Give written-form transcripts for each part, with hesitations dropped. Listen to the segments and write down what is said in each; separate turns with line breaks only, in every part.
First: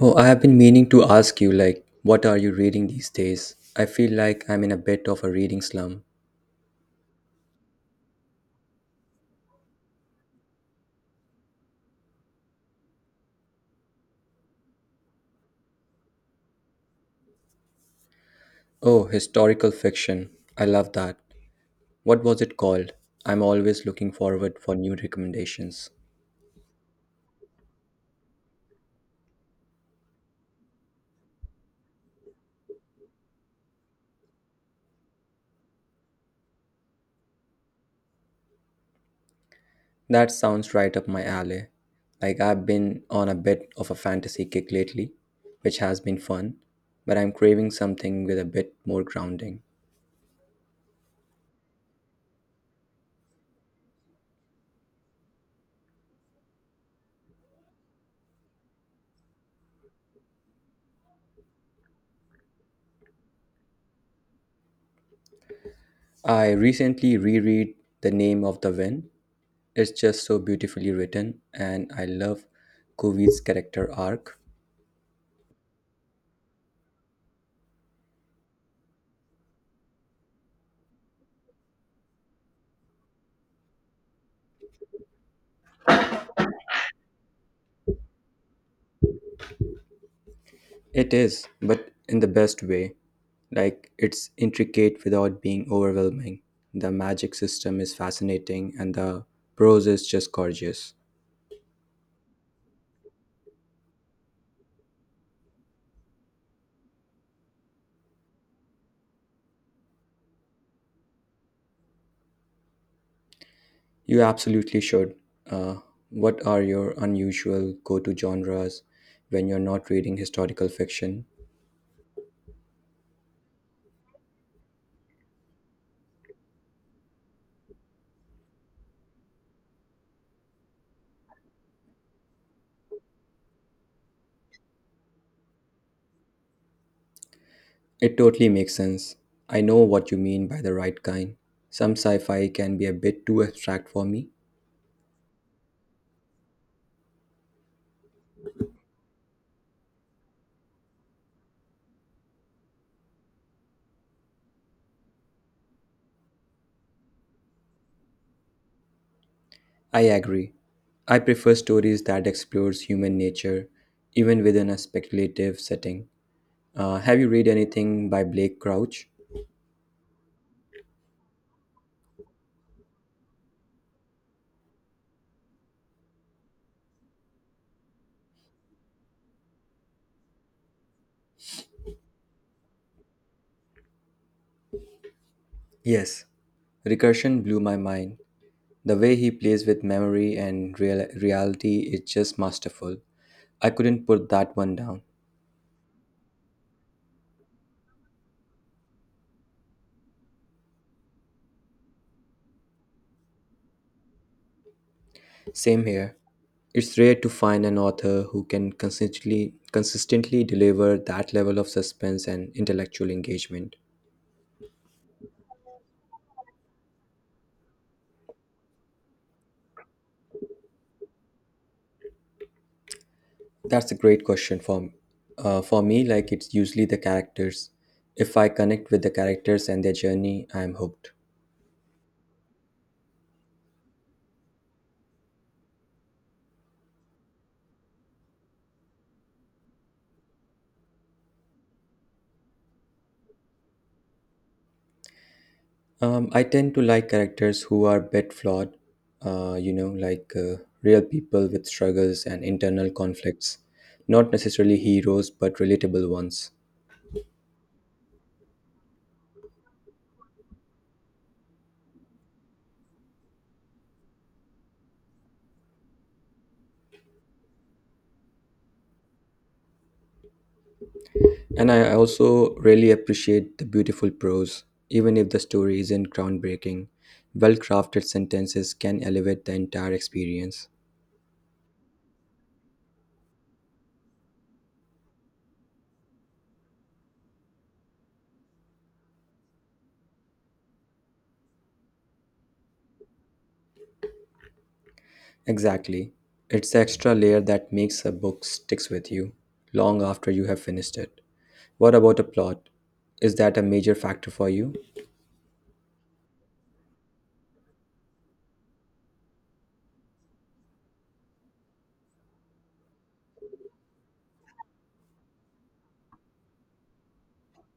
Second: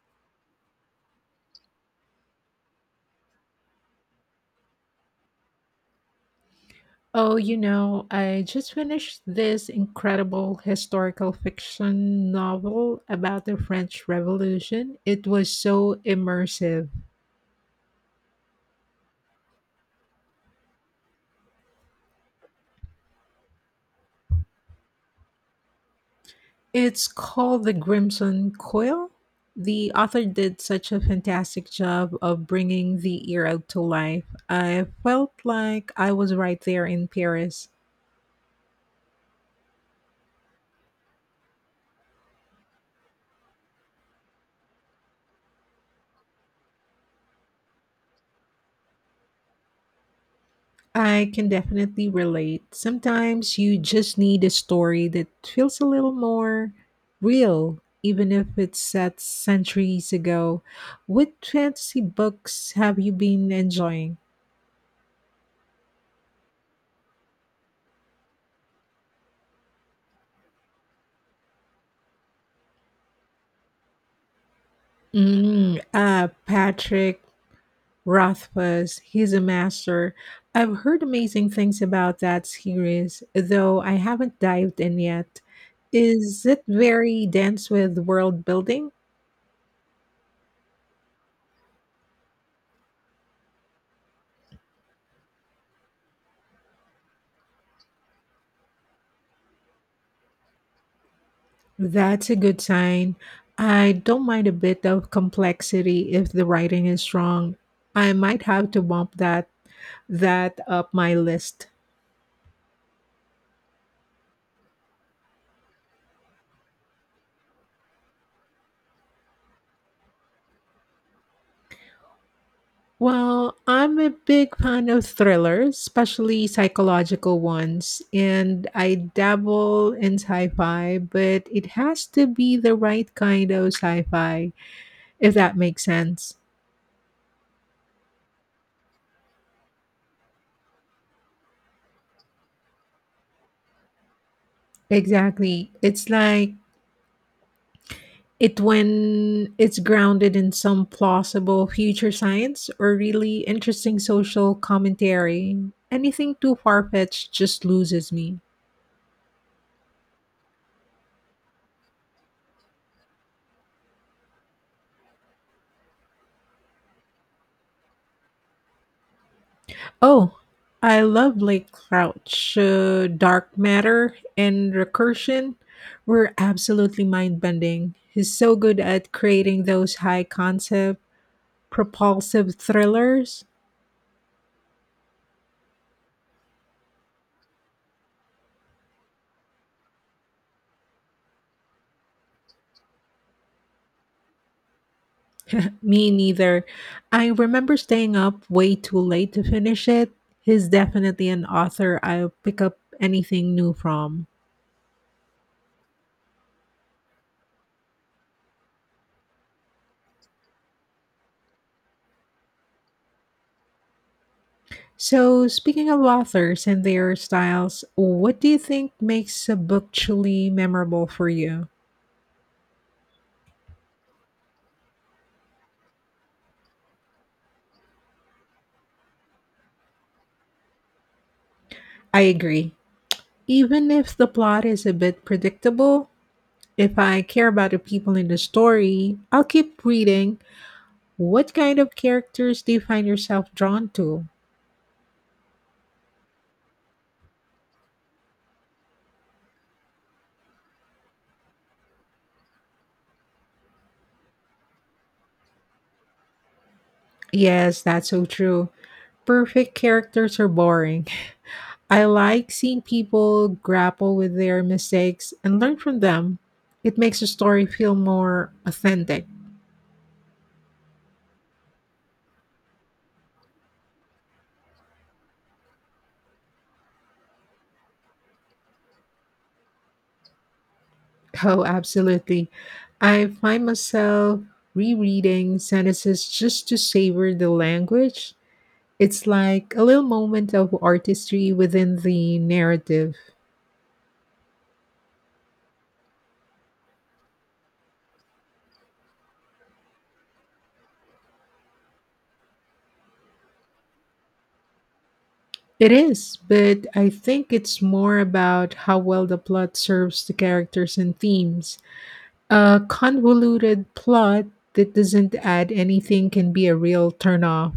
Oh, I have been meaning to ask you, like, what are you reading these days? I feel like I'm in a bit of a reading slump.
Oh, you know, I just finished this incredible historical fiction novel about the French Revolution. It was so immersive.
Oh, historical fiction. I love that. What was it called? I'm always looking forward for new recommendations.
It's called The Crimson Coil. The author did such a fantastic job of bringing the era to life. I felt like I was right there in Paris.
That sounds right up my alley. Like I've been on a bit of a fantasy kick lately, which has been fun, but I'm craving something with a bit more grounding.
I can definitely relate. Sometimes you just need a story that feels a little more real, even if it's set centuries ago. What fantasy books have you been enjoying?
I recently reread The Name of the Wind. It's just so beautifully written, and I love Kuvi's character arc.
Patrick Rothfuss, he's a master. I've heard amazing things about that series, though I haven't dived in yet. Is it very dense with world building?
It is, but in the best way. Like, it's intricate without being overwhelming. The magic system is fascinating, and the prose is just gorgeous.
That's a good sign. I don't mind a bit of complexity if the writing is strong. I might have to bump that up my list.
You absolutely should. Uh, what are your unusual go to genres when you're not reading historical fiction?
Well, I'm a big fan of thrillers, especially psychological ones, and I dabble in sci-fi, but it has to be the right kind of sci-fi, if that makes sense.
It totally makes sense. I know what you mean by the right kind. Some sci fi can be a bit too abstract for me.
Exactly. It's like it when it's grounded in some plausible future science or really interesting social commentary. Anything too far fetched just loses me.
I agree. I prefer stories that explores human nature, even within a speculative setting. Have you read anything by Blake Crouch?
Oh, I love Blake Crouch. Dark Matter and Recursion were absolutely mind bending. He's so good at creating those high concept, propulsive thrillers.
Yes. Recursion blew my mind. The way he plays with memory and reality is just masterful. I couldn't put that one down.
Me neither. I remember staying up way too late to finish it. He's definitely an author I'll pick up anything new from.
Same here. It's rare to find an author who can consistently deliver that level of suspense and intellectual engagement.
So, speaking of authors and their styles, what do you think makes a book truly memorable for you?
That's a great question for me. Like it's usually the characters. If I connect with the characters and their journey, I'm hooked.
I agree. Even if the plot is a bit predictable, if I care about the people in the story, I'll keep reading. What kind of characters do you find yourself drawn to?
I tend to like characters who are a bit flawed. Like, real people with struggles and internal conflicts, not necessarily heroes, but relatable ones.
Yes, that's so true. Perfect characters are boring. I like seeing people grapple with their mistakes and learn from them. It makes the story feel more authentic.
And I also really appreciate the beautiful prose, even if the story isn't groundbreaking. Well crafted sentences can elevate the entire experience.
Oh, absolutely. I find myself rereading sentences just to savor the language. It's like a little moment of artistry within the narrative.
Exactly. It's the extra layer that makes a book sticks with you long after you have finished it. What about a plot? Is that a major factor for you?
It is, but I think it's more about how well the plot serves the characters and themes. A convoluted plot that doesn't add anything can be a real turnoff.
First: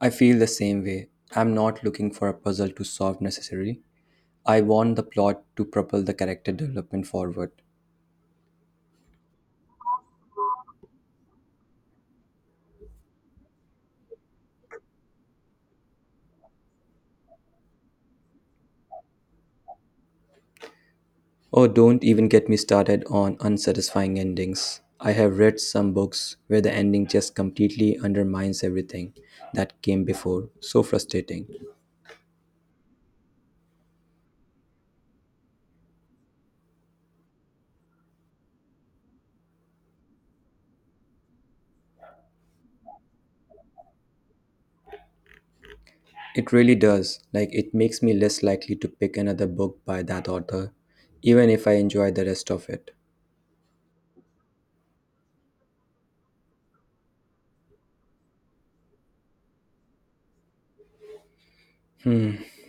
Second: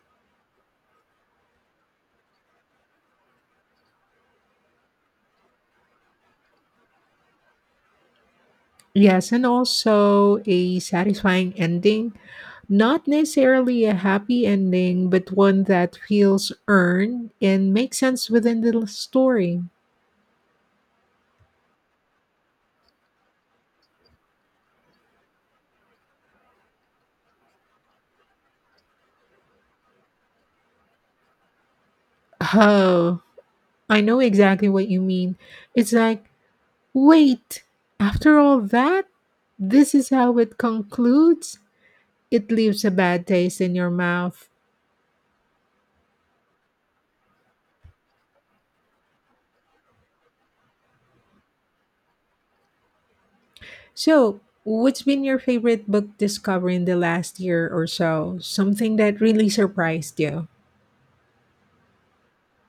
I feel the same way. I'm not looking for a puzzle to solve necessarily. I want the plot to propel the character development forward.
Yes, and also a satisfying ending. Not necessarily a happy ending, but one that feels earned and makes sense within the story.
Oh, don't even get me started on unsatisfying endings. I have read some books where the ending just completely undermines everything that came before. So frustrating.
Oh, I know exactly what you mean. It's like, wait, after all that, this is how it concludes? It leaves a bad taste in your mouth.
It really does. Like, it makes me less likely to pick another book by that author, even if I enjoy the rest of it.
So, what's been your favorite book discovery in the last year or so? Something that really surprised you?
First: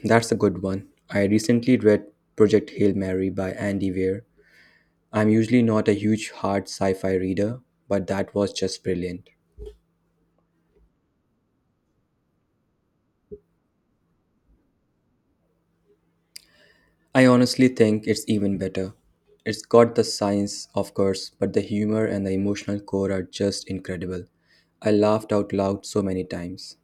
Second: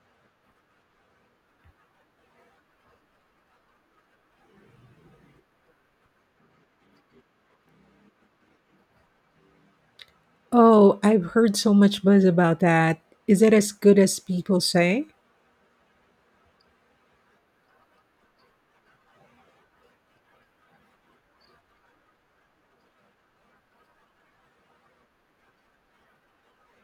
That's a good one. I recently read Project Hail Mary by Andy Weir. I'm usually not a huge hard sci fi reader, but that was just brilliant.
Oh, I've heard so much buzz about that. Is it as good as people say?
I honestly think it's even better. It's got the science, of course, but the humor and the emotional core are just incredible. I laughed out loud so many times.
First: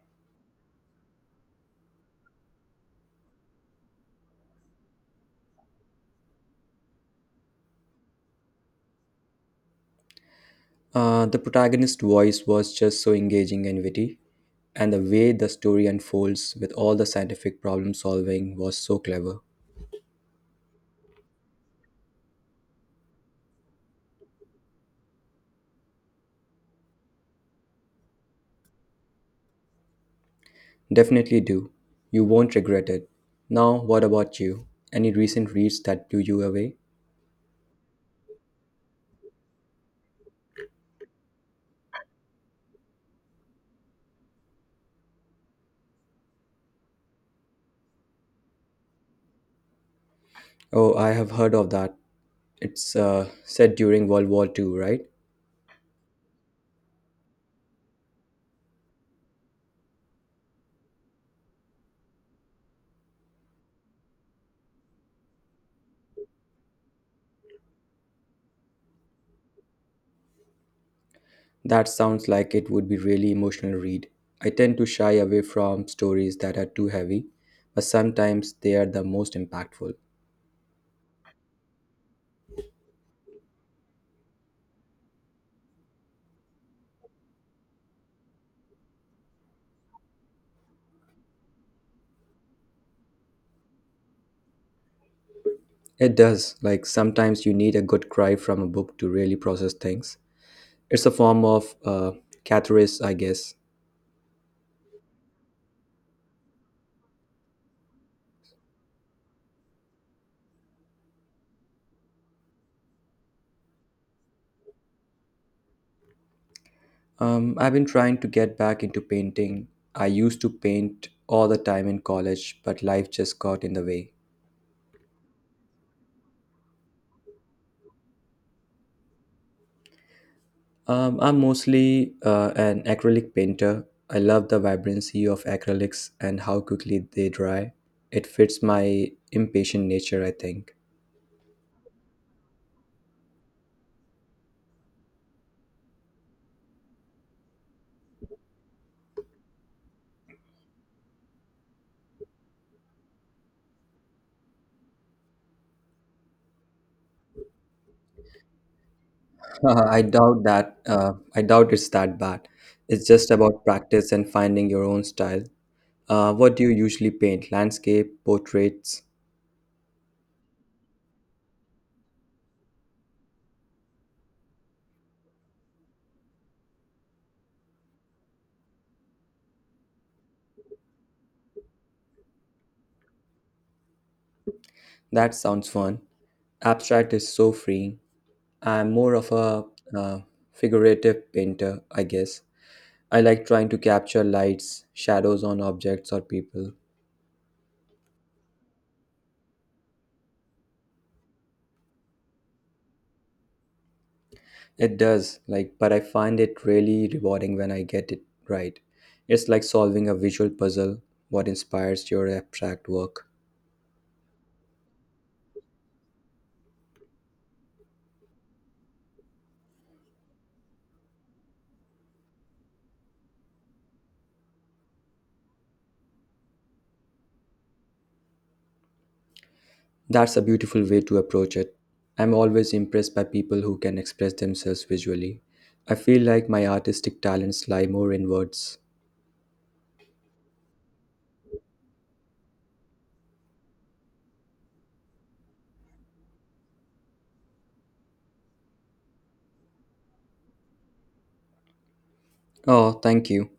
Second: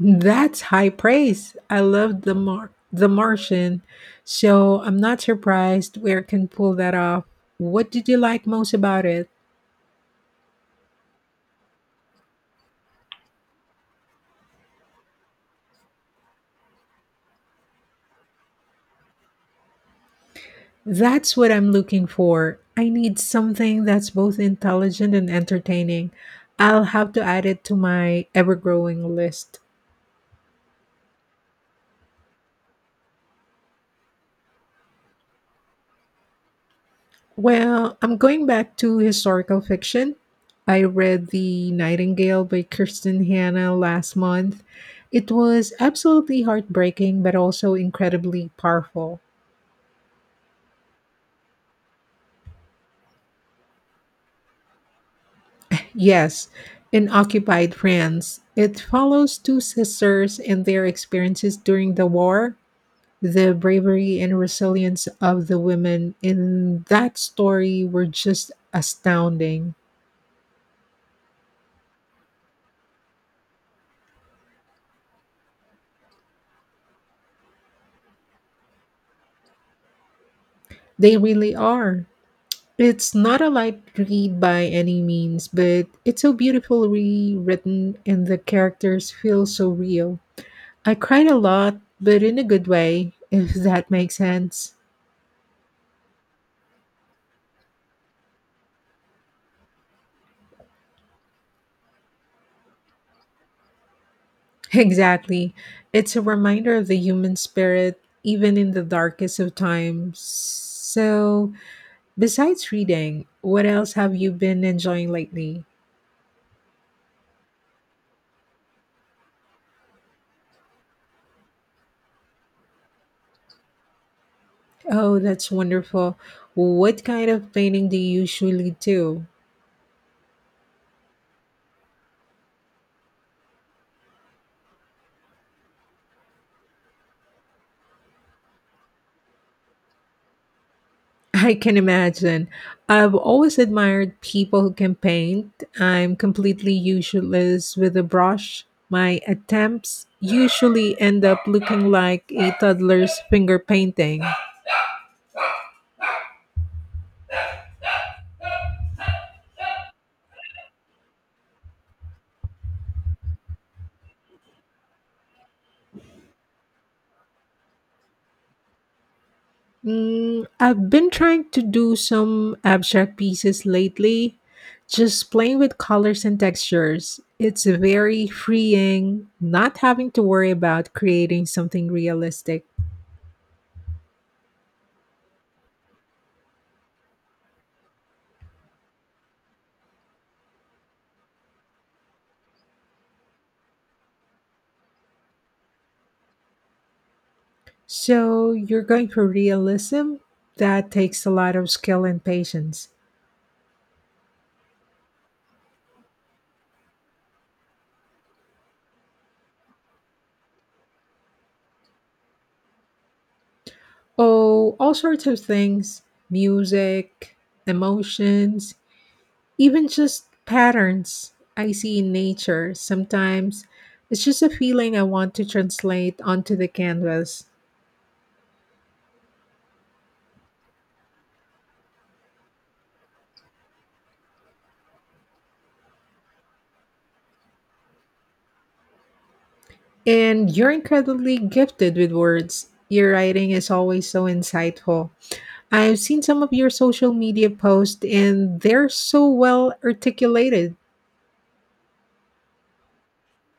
That's high praise. I love the the Martian, so I'm not surprised where it can pull that off. What did you like most about it?
The protagonist's voice was just so engaging and witty, and the way the story unfolds with all the scientific problem solving was so clever.
That's what I'm looking for. I need something that's both intelligent and entertaining. I'll have to add it to my ever-growing list.
Definitely do. You won't regret it. Now, what about you? Any recent reads that blew you away?
Well, I'm going back to historical fiction. I read The Nightingale by Kirsten Hanna last month. It was absolutely heartbreaking, but also incredibly powerful.
Oh, I have heard of that. It's set during World War Two, right?
Yes, in occupied France, it follows two sisters and their experiences during the war. The bravery and resilience of the women in that story were just astounding.
That sounds like it would be really emotional read. I tend to shy away from stories that are too heavy, but sometimes they are the most impactful.
They really are. It's not a light read by any means, but it's so beautifully rewritten and the characters feel so real. I cried a lot, but in a good way, if that makes sense.
It does. Like sometimes you need a good cry from a book to really process things. It's a form of catharsis, I guess.
Exactly. It's a reminder of the human spirit, even in the darkest of times. So, besides reading, what else have you been enjoying lately?
I've been trying to get back into painting. I used to paint all the time in college, but life just got in the way.
Oh, that's wonderful. What kind of painting do you usually do?
I'm mostly an acrylic painter. I love the vibrancy of acrylics and how quickly they dry. It fits my impatient nature, I think.
I can imagine. I've always admired people who can paint. I'm completely useless with a brush. My attempts usually end up looking like a toddler's finger painting.
I doubt that. I doubt it's that bad. It's just about practice and finding your own style. What do you usually paint? Landscape, portraits?
I've been trying to do some abstract pieces lately, just playing with colors and textures. It's very freeing not having to worry about creating something realistic.
That sounds fun. Abstract is so freeing. I'm more of a uh, figurative painter, I guess. I like trying to capture lights, shadows on objects or people.
So you're going for realism? That takes a lot of skill and patience.
It does, like, but I find it really rewarding when I get it right. It's like solving a visual puzzle, what inspires your abstract work.
Oh, all sorts of things music, emotions, even just patterns I see in nature. Sometimes it's just a feeling I want to translate onto the canvas.
That's a beautiful way to approach it. I'm always impressed by people who can express themselves visually. I feel like my artistic talents lie more in words.
And you're incredibly gifted with words. Your writing is always so insightful. I've seen some of your social media posts and they're so well articulated.
Oh, thank you.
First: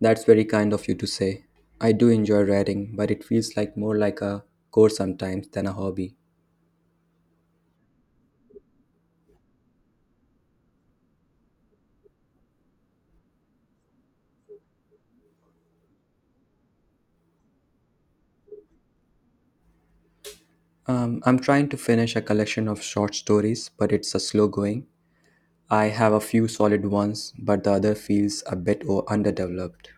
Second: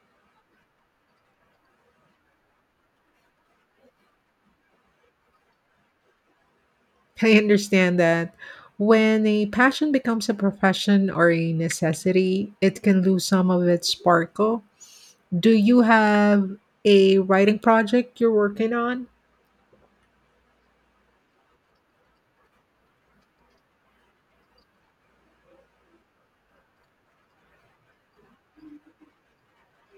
That's very kind of you to say. I do enjoy writing, but it feels more like a chore sometimes than a hobby.
I understand that when a passion becomes a profession or a necessity, it can lose some of its sparkle. Do you have a writing project you're working on?
I'm trying to finish a collection of short stories, but it's a slow going. I have a few solid ones, but the other feels a bit underdeveloped.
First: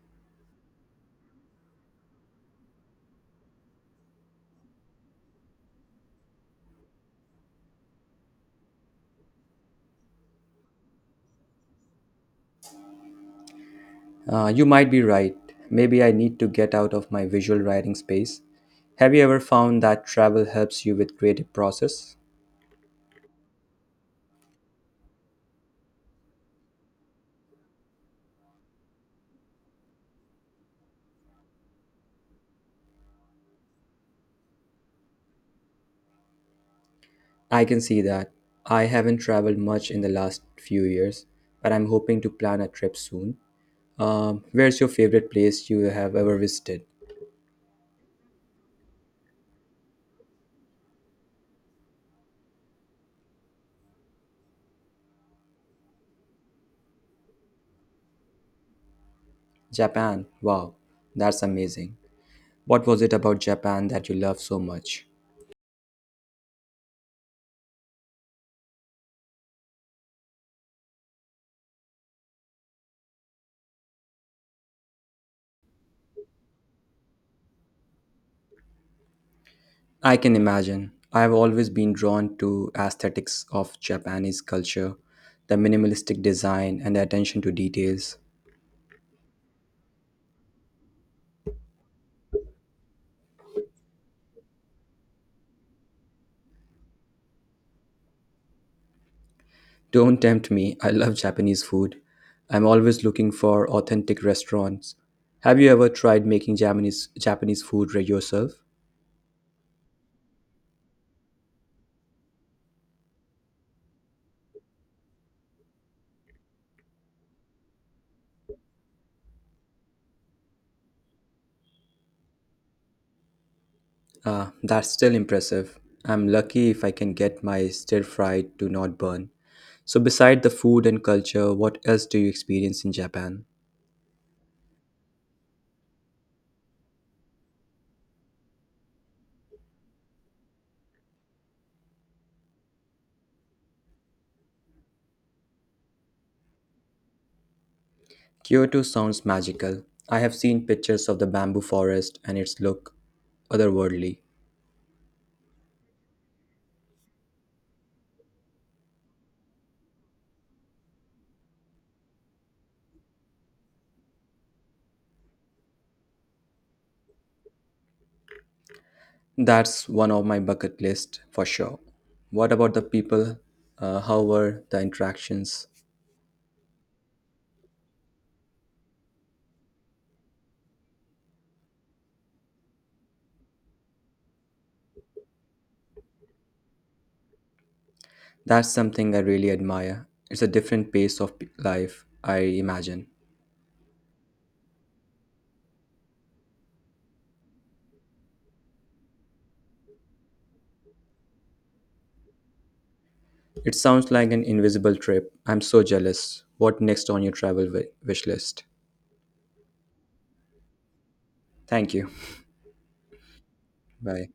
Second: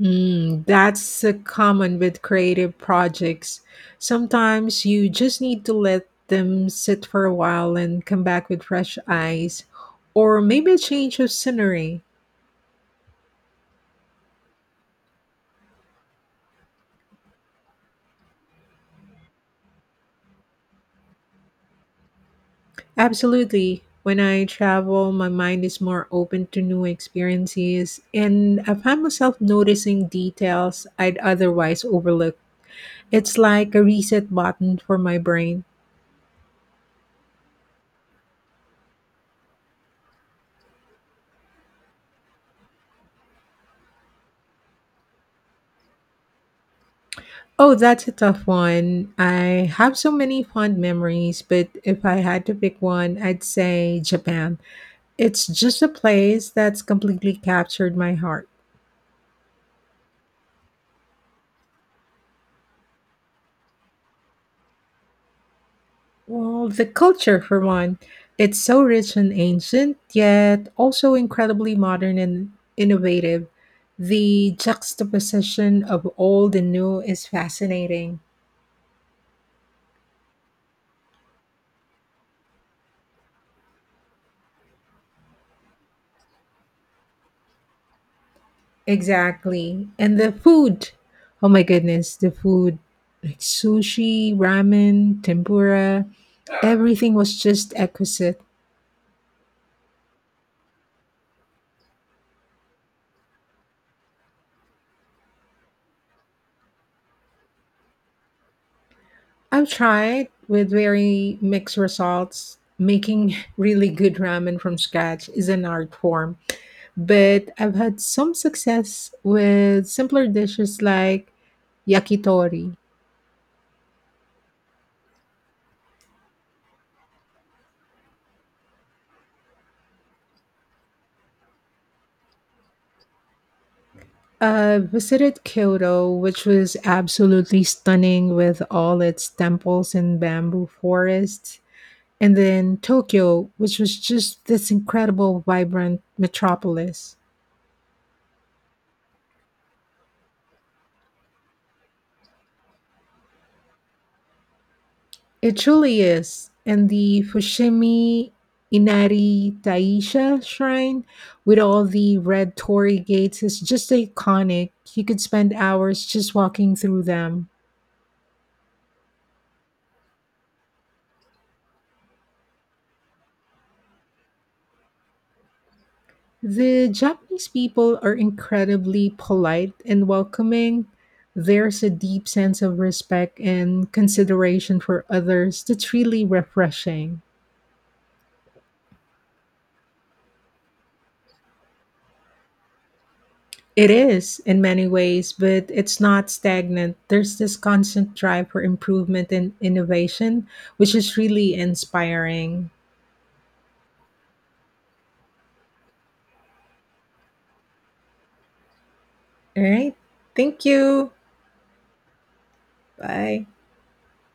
Mm, that's common with creative projects. Sometimes you just need to let them sit for a while and come back with fresh eyes, or maybe a change of scenery.
You might be right. Maybe I need to get out of my visual writing space. Have you ever found that travel helps you with creative process?
Absolutely. When I travel, my mind is more open to new experiences, and I find myself noticing details I'd otherwise overlook. It's like a reset button for my brain.
I can see that. I haven't traveled much in the last few years, but I'm hoping to plan a trip soon. Where's your favorite place you have ever visited?
Oh, that's a tough one. I have so many fond memories, but if I had to pick one, I'd say Japan. It's just a place that's completely captured my heart.
Japan. Wow, that's amazing. What was it about Japan that you love so much?
Well, the culture, for one, it's so rich and ancient, yet also incredibly modern and innovative. The juxtaposition of old and new is fascinating.
I can imagine. I've always been drawn to aesthetics of Japanese culture, the minimalistic design and the attention to details.
Exactly. And the food. Oh my goodness, the food like sushi, ramen, tempura, everything was just exquisite.
Don't tempt me. I love Japanese food. I'm always looking for authentic restaurants. Have you ever tried making Japanese food yourself?
I've tried with very mixed results. Making really good ramen from scratch is an art form but I've had some success with simpler dishes like yakitori.
Ah, that's still impressive. I'm lucky if I can get my stir fried to not burn. So, beside the food and culture, what else do you experience in Japan?
I visited Kyoto, which was absolutely stunning with all its temples and bamboo forests, and then Tokyo, which was just this incredible, vibrant metropolis.
Kyoto sounds magical. I have seen pictures of the bamboo forest and its look otherworldly.
It truly is. And the Fushimi Inari Taisha shrine with all the red torii gates is just iconic. You could spend hours just walking through them.
That's one of my bucket list for sure. What about the people? How were the interactions?
The Japanese people are incredibly polite and welcoming. There's a deep sense of respect and consideration for others that's really refreshing.
That's something I really admire. It's a different pace of life, I imagine.
It is in many ways, but it's not stagnant. There's this constant drive for improvement and innovation, which is really inspiring.
It sounds like an invisible trip. I'm so jealous. What next on your travel wish list?
All right. Thank you.
Thank you.
Bye.
Bye.